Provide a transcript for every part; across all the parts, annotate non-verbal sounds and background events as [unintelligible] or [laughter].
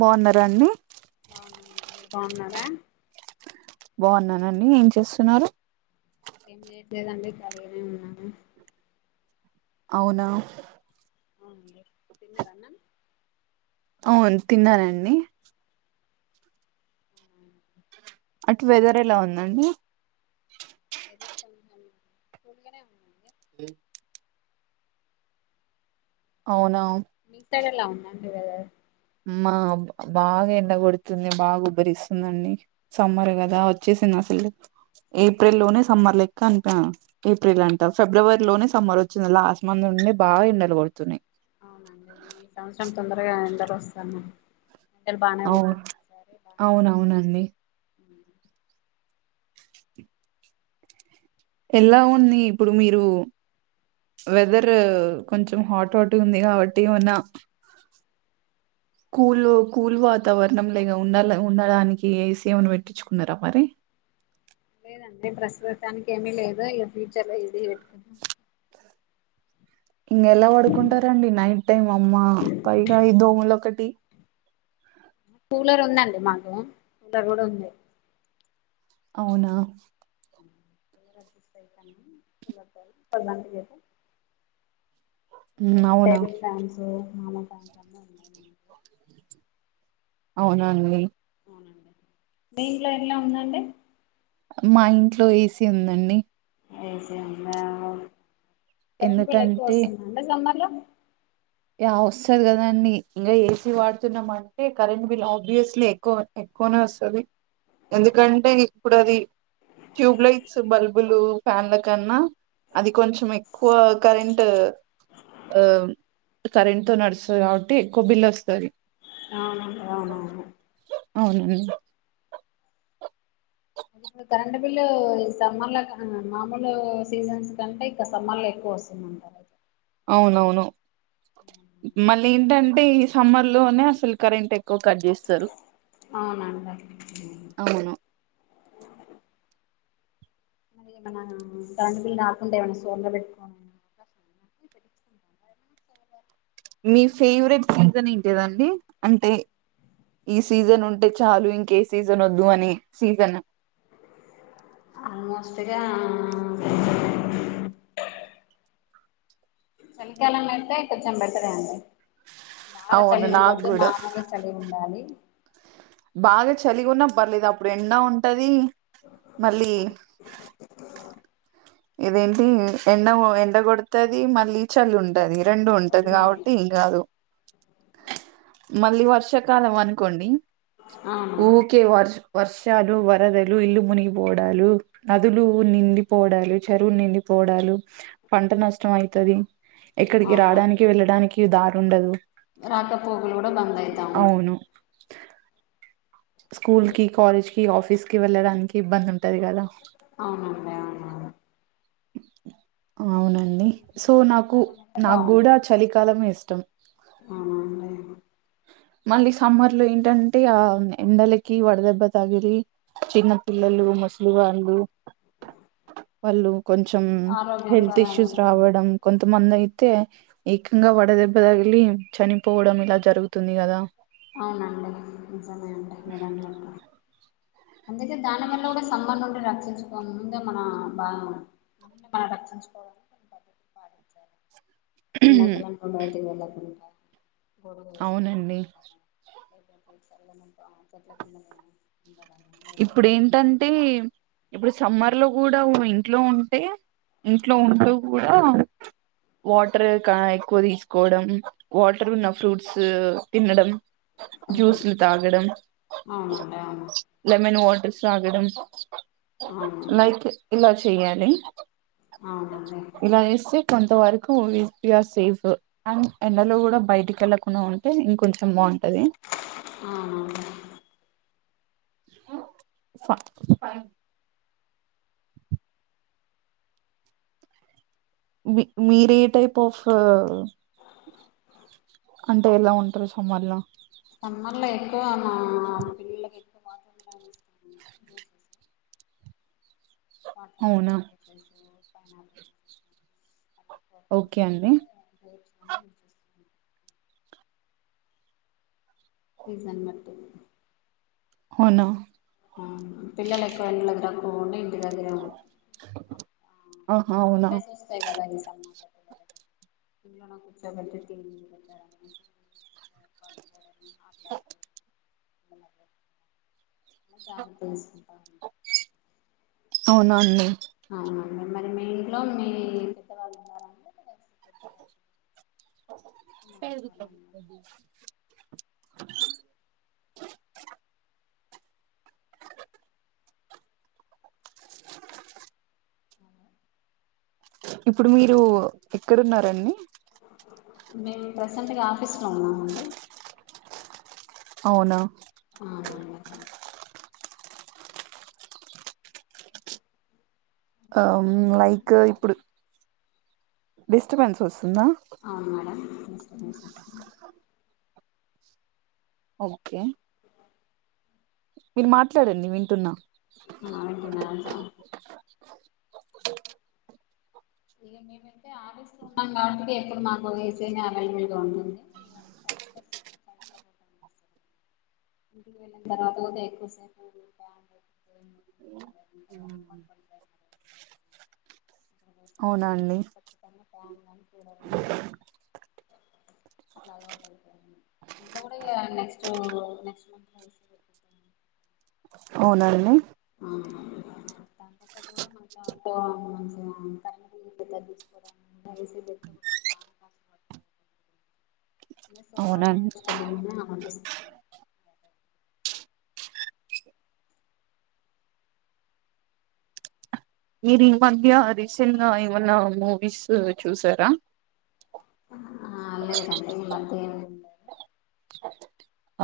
బావ్వునరా అండి బాగున్నరా బాగున్నానండి ఏం చేస్తున్నారు ఎం చేయట్లేదండి ఖాళీగానే ఉన్నాను అవునా అవునండి తిన్నారన్నం అవును తిన్నారండి అటు వెదర్ ఎలా ఉందండి ఎదురు పని కూల్గానే ఉంది అవునా మీసైడు ఎలావుందండి వీధేర్ అమ్ బాగా ఎండ కొడుతుంది బాగా గుబ్బరిస్తుందండి సమ్మర్ కదా వచ్చేసింది అసలు లే ఏప్రిలోనే సమ్మర్ లెక్క అ ఏప్రిల్ అంట ఫిబ్రవరిలోనే సమ్మర్ వచ్చింది లాస్ట్ మంత్ అన్ని బాగ ఎండలు గొడ్తున్నయ్ అవునండి ఈ సంవత్సరం తొందరగా ఎండలోస్తానయ్ అవును అవునవునండి ఉ ఎలా ఉంది ఇప్పుడు మీరు వెదర్ కొంచెం హాట్ హట్ ఉంది కావట్టి ఏమన్నా కూల్ కూల్ వాతావరణం లేగా ఉండలె ఉండడానికి ఏసి ఏమన్నా పెట్టించుకున్నారా మరి లేదండి ప్రస్తుతానికి ఏమీ లేదు ఇక ఫ్యూచర్ లో ఇది పెట్టుకున్నా మీరెలా పడుకుంటారండి నైట్ టైం అమ్మా పైగా ఈ దోమలొకటి కూలర్ ఉందండి మాకు కూలర్ కూడా ఉంది అవునా [unintelligible] ఉమ్ పిల్లలు అవునా టేబుల్ ఫ్యాన్స్ కామాన్ ఫ్యాన్స్ అన్నీ ఉన్నాయ్ మన ఇంట్లో అవున అండీ మీఇంట్లో ఎట్ల ఉందండి మా ఇంట్లో ఏసీ ఉందండి ఏసి ఉందా ఓకే కరెంట్ బిల్ ఎక్కువ ఎందుకంటే వస్తుందండి సమ్మర్ లో యా వస్తది కదా అండి ఇంగ ఏసీ వాడుతున్నామంటే కరెంట్ బిల్ ఆబ్వియస్లీ ఎక్కువ ఎకో క్కొనే వస్తది ఎందుకంటే ఇప్పుడు అది ట్యూబ్లైట్స్ బల్బులు ఫ్యాన్ల కన్నా అది కొంచెం ఎక్కువ కరెంట్ ఆ కరెంట్ తో నడుస్తది కాబట్టి ఎక్కువ బిల్ వస్తది అవునండి అవునవును అవును మరి ఇప్పుడు కరెంట్ బిల్లు ఈ సమ్మర్ల మామూలు సీజన్స్ కంటే ఇక సమ్మర్ లో ఎక్కువ వస్త సేమ్ అంటారు ఐతే ఆవునవును మళ్లేంటంటే ఈ సమ్మర్ లోనే అసలు కరెంట్ ఎక్కువ కట్ చేస్తారు అవునండి అవును మరి ఏమన కరెంటు బిల్లు రాకుండ డే ఏమైనా సోర్న పెట్టుకోవాల [unintelligible] మీ ఫేవరెట్ సీజన్ ఏంటిదండి అంటే ఈ సీజన్ ఉంటే చాలు ఇంకే సీజన్ వద్దు అని సీజను ఆల్మోస్ట్గా చలికాలం అయితే కొంచెం బెటర్ అండి బాగా అవును చలి నాకు ఉండద్దు కూడా మాముల్గ చలి ఉండాలి బాగా చలిగున్నా పర్లేదప్పుడు ఎండా ఉంటది మళ్ళీ ఇదేంటి ఎండ ఎండ కొడుతది మళ్ళీ చలి ఉంటది రెండు ఉంటది కాబట్టి ఏం కాదు మళ్ళీ వర్షాకాలం అనుకోండి అవును ఊకె వర్ష్ వర్షాలు వరదలు ఇల్లు మునిగిపోవడాలు నదులు నిండిపోడాలు చెరువు నిండి పోడాలు పంట నష్టం అయితది ఇక్కడికి రావడానికి వెళ్ళడానికి ఇ దారుండదు రాకపోకలు కూడా బంద్అయితా వుంటయ్ అవును స్కూల్ కి కాలేజ్ కి ఆఫీస్ కి వెళ్ళడానికి ఇబ్బంది ఉం అవునండి అవునవును అవునండి సో నాకు చలికాలం అయితే నాకు కూడా బాగుంటది చలికాలమే ఇష్టం అవునండి మళ్ళీ సమ్మర్ లో ఏంటంటే ఆ ఎండలకి వడదెబ్బ తగిలి చిన్న పిల్లలు ముసిలివాల్లు వాళ్ళు కొంచెం హెల్త్ ఆరోగ్యకరంగా ఇష్యూస్ రావడం కొ కొంతమందయితే ఏకంగా వడదెబ్బ తగిలి చనిపోవడం ఇలా జరుగుతుంది కదా అవునండి నిజమే అండి మీరన్నట్లు అందుకే దాని వల్ల కూడా సమ్మర్ నుండి రక్ ముందే మనం బా మనల్ని మనం రక్షించుకోవడానికి అంత ఎండాకాలం లో బయటికి వెళ్ళకూడదు అవునండి అ చల్లగింక చెట్ల కిందనే ఉండడము ఇప్పుడు లేకపోతే ఏంటంటే ఇప్పుడు సమ్మర్ లో కూడా ఇంట్లో ఉంటే ఇంట్లో ఉంటూ కూడా వాటర్ ఎక్కువ తీసుకోవడం వాటర్ ఉన్న ఫ్రూట్స్ తినడం జూస్లు తాగడం అవునండి అవును మన్ వాటర్ తాగడం అవునండి లైక్ ఇలా చేయండి అవునండి కొంత వరకు యూ ఆర్ సేఫ్ అండ్ ఎండలో కూడా బయటికి వెళ్ళకుండా ఉంటే ఇంక కొంచెం బాగు అవునండి ఫ మీ మీరే టైప్ ఆఫ్ అంటే ఎలా ఉంటారు సమ్మర్ ల సమ్మర్లే టే మా పిల్లలకి ఎక్కువ [unintelligible] మాట అవునా [unintelligible] ఆ ఓకే అండి కూర్చుంటే [unintelligible] సీజన్ బట్టి అవునా ఆ పిల్లలు ఎక్కువ ఎండలకు తిరగకుండా ఇంటి దగ్గరే ఉ ఆహా మా అవునా పేసి వస్తాయి కదా ఈ సమ్మర్లో ఇంట్లో నే కూర్చో బెట్టి తిని దగ్గర దానికి తెల్సినతాన అవునా అండి అవునండి మరి మీ ఇంట్లో మీ పెద్దవాళ్ళు ఉన్నారండి చిన్న వయసు పెరుగు తో వాళ్లు ఉన్నారా? ఇప్పుడు మీరు ఎక్కడున్నారండి మేము ప్రసెంట్గా ఆఫీస్లో ఉన్నామండి అవునా అవునండి ఆ డిస్టబెన్స్ లైక్ వస్తుంది ఇప్పుడు డిస్టప్ఫెన్స్ వస్తుందా అ మేడం [unintelligible] ఓకే మీరు మాట్లాడండి వింటున్నా ఆ [unintelligible] ఇక మేమైతే ఆవీస్లు ఉన్నాం కాబట్టి ఎప్పుడు మాకు వైఫై అవైలబుల్ గా ఉంటుంది బయటకు వస్తే [unintelligible] అమ్బ పడు అనెసరికి అవునా ఇగ అండి ఖచ్చితంగా ఫ్యాన్ కానీ కూలర్ ఉండాల్సిందే అట్లా అలవాటు అయిపోయింది ఇంట్లో కూడా నెక్స్ట్మంత్ నెక్స్ట్ అవునా అండి ఆహా వా సోలార్ అవునండి పెట్టించుకుందామా అనిపిస్తుంది మీర్ ఈ మధ్య రీసెంట్గా ఏమన్న మూవీస్ చూసారా? ఆ లేదండి ఈ మధ్య ఏ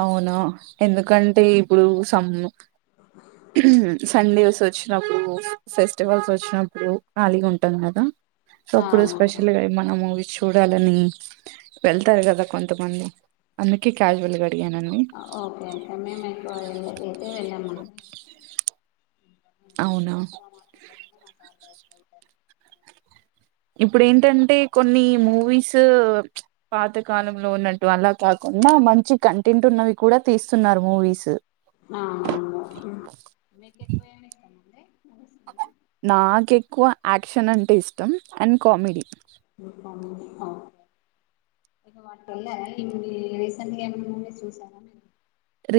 అవునా ఎందుకంటే ఇప్పుడు సమ్ సండేస్ వచ్చినప్పుడు ఫెస్టివల్స్ వచ్చినప్పుడు ఖాళీగుంటాం గదా సో ఆ అప్పుడు స్పెషల్గ ఏమన్న మూవీస్ చు చూడాలని వెళ్తార్ గదా కొంతమంది అందుకే క్యాస్యువల్గా ఆ ఓకే మేం ఎక్కువ ఎటే వెళ్ళమం అవునా ఎక్కువ మాకు [inaudible] ఇప్పుడ్ ఏంటంటే కొన్ని మూవీస్ పాత కాలంలో ఉన్నట్టు అలా కాకుం డా మంచి కంటెంట్ ఉన్నవి కూడా తీస్తున్నారు మూవీస్ ఆ అవును నాక్కువ యాక్షన్ అంటే ఇష్టం అండ్ కామెడీ నేను అట్లన్లే రీసెంట్గా ఏమన్న మూవీస్ చూసారా?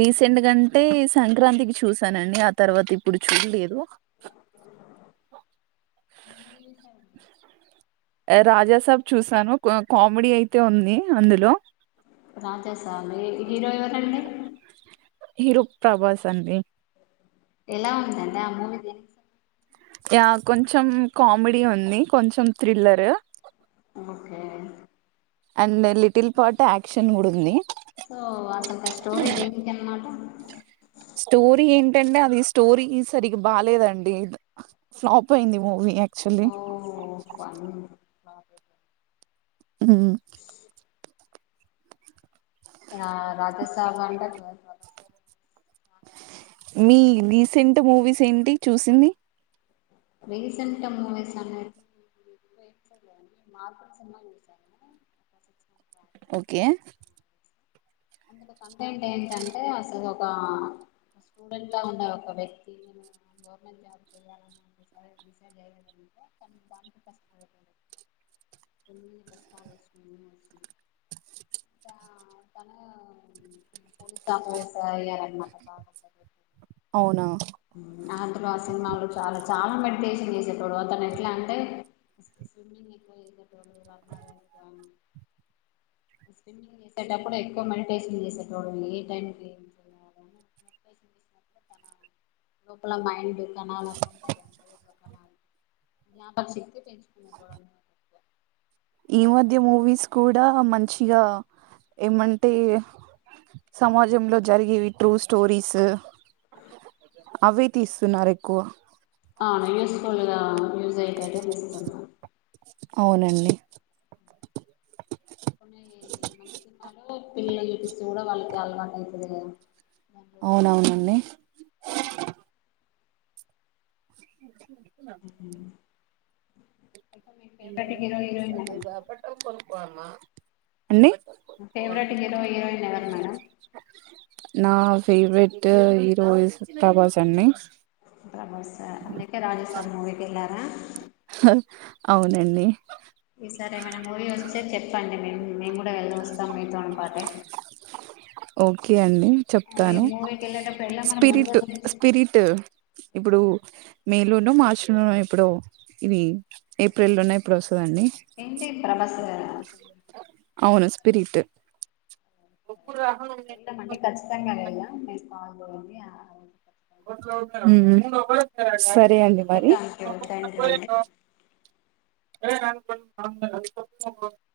రీసెంట్గా అంటే సంక్రాంతికి చూసానండి ఆ తర్వాత ఇప్పుడు చూడ్లేదు. ఏం మూవీ చూసారం రాజ సబ్ చూసాను కామెడీ అయితే ఉంది అందులో రాజా సాబ్ ఏ హీరో ఎవరండి? హీరో ప్రభాస్ అండి. ఎలా ఉందండి ఆ మూవీ దేనిక్ యా కొంచెం కామెడీ ఉంది కొంచం థ్రిల్లర్ ఓకే అండే కామెడీ లిటిల్ కదా పార్ట్ యాక్షన్ కూడా ఉంది సో అసల్క స్టోరీ దేనికన్మాట. స్టోరీ ఏంటంటే అది స్టోరీ సరిగ్ బాలేదండి ఫ్లాప్ అయింది మూవీ యాక్చువల్లీ అవ్ పన్ చూడా మ్ ఆ రాజా సాబ్ [unintelligible] మీ రీసెంట్ మూవీస్ ఏంటి చూసింది. రీసెంట్ మూవీస్ అనే [inaudible] ఓకే. అందులో కంటెంట్ ఏంటంటే అసల్ ఒక స్టూడెంలాగున్నరు ఒక వ్యక్తి. గవర్నమెంట్ జాబ్ చేయాలన్నంటే సరే డిసైడ్ చేయలేదే కానీ దానికి కష్టపడత ఎన్ని చేస్తావు [inaudible] పోలీసు ఆ పోలీస్లాగ చేయాలన్మాట. బాగ అవునా అందులో ఆ సినిమాల్లో చాలా చాలా మెడిటేషన్ చేసేటోడు అతను ఎట్ల అంటే స్విమ్మింగ్ ఎక్కువ చేసేటోడు రన్నర్ [inaudible] స్విమ్మింగ్ చేసటప్పుడ్ ఎ క్కువ మెడిటేషన్ చేసేటోడు ఏ టైమ్కి లోపల మైండ్ ఇంధనాల్ అన్ ఉంటాయి గదా జ్ఞాపకశక్తి పెంచుకునేటోడ్ అన్నమాట ఈ దాంట్లో మధ్య మూవీస్ కూడా మంచిగా ఏమంటే సమాజంలో జరిగేవి ట్రూ స్టోరీస్ అవి తీస్తున్నారు ఎక్కువ ఆ యూస్ ఫుల్గా యూజ్ అయ్యేటట్టే తీస్తున్న. అవునండి కొన్ని మంచి సినిమాలు పిల్లల్ చూడ వాళ్ళక్ అలవాటైతది గదా అవునవునండి [inaudible] అయితే మీ ఫేవరెట్ ఓ అమ్మా మీ ఫేవరెట్ హీరో హీరోయిన్ ఎవరు మేడం నా ఫేవరెట్ హీరోయిస్ ప్రభాస్ అండి ప్రభాస అందుకే రాజస్థాన్ మూవికెళ్ళారా అవునండి నేన్ నేను గూడా వెళ్లి వొస్తాం మీ తోనిపాటే ఓకే అండి చెప్తాను వెళ్ళేటప్పుడు ఎలా మనం ముందే స్పిరిట్ స్పిరిటూ ఇప్పుడు మే లోనూ మార్చ్ లోనో ఎప్పుడో ఇవి ఏప్రిల్లోన ఎపుడో వొస్ ఏంటి ప్రభాస్ దా అవును స్పిరిట్ వెల్దామండి ఖచ్చితంగా వెళ్దాం మీరు కాల్ చేయండి ఆ రోజు సరే అండి ఓకే మరి థ్యాంక్ యూ థ్యాంక్ యూ అండి [unintelligible]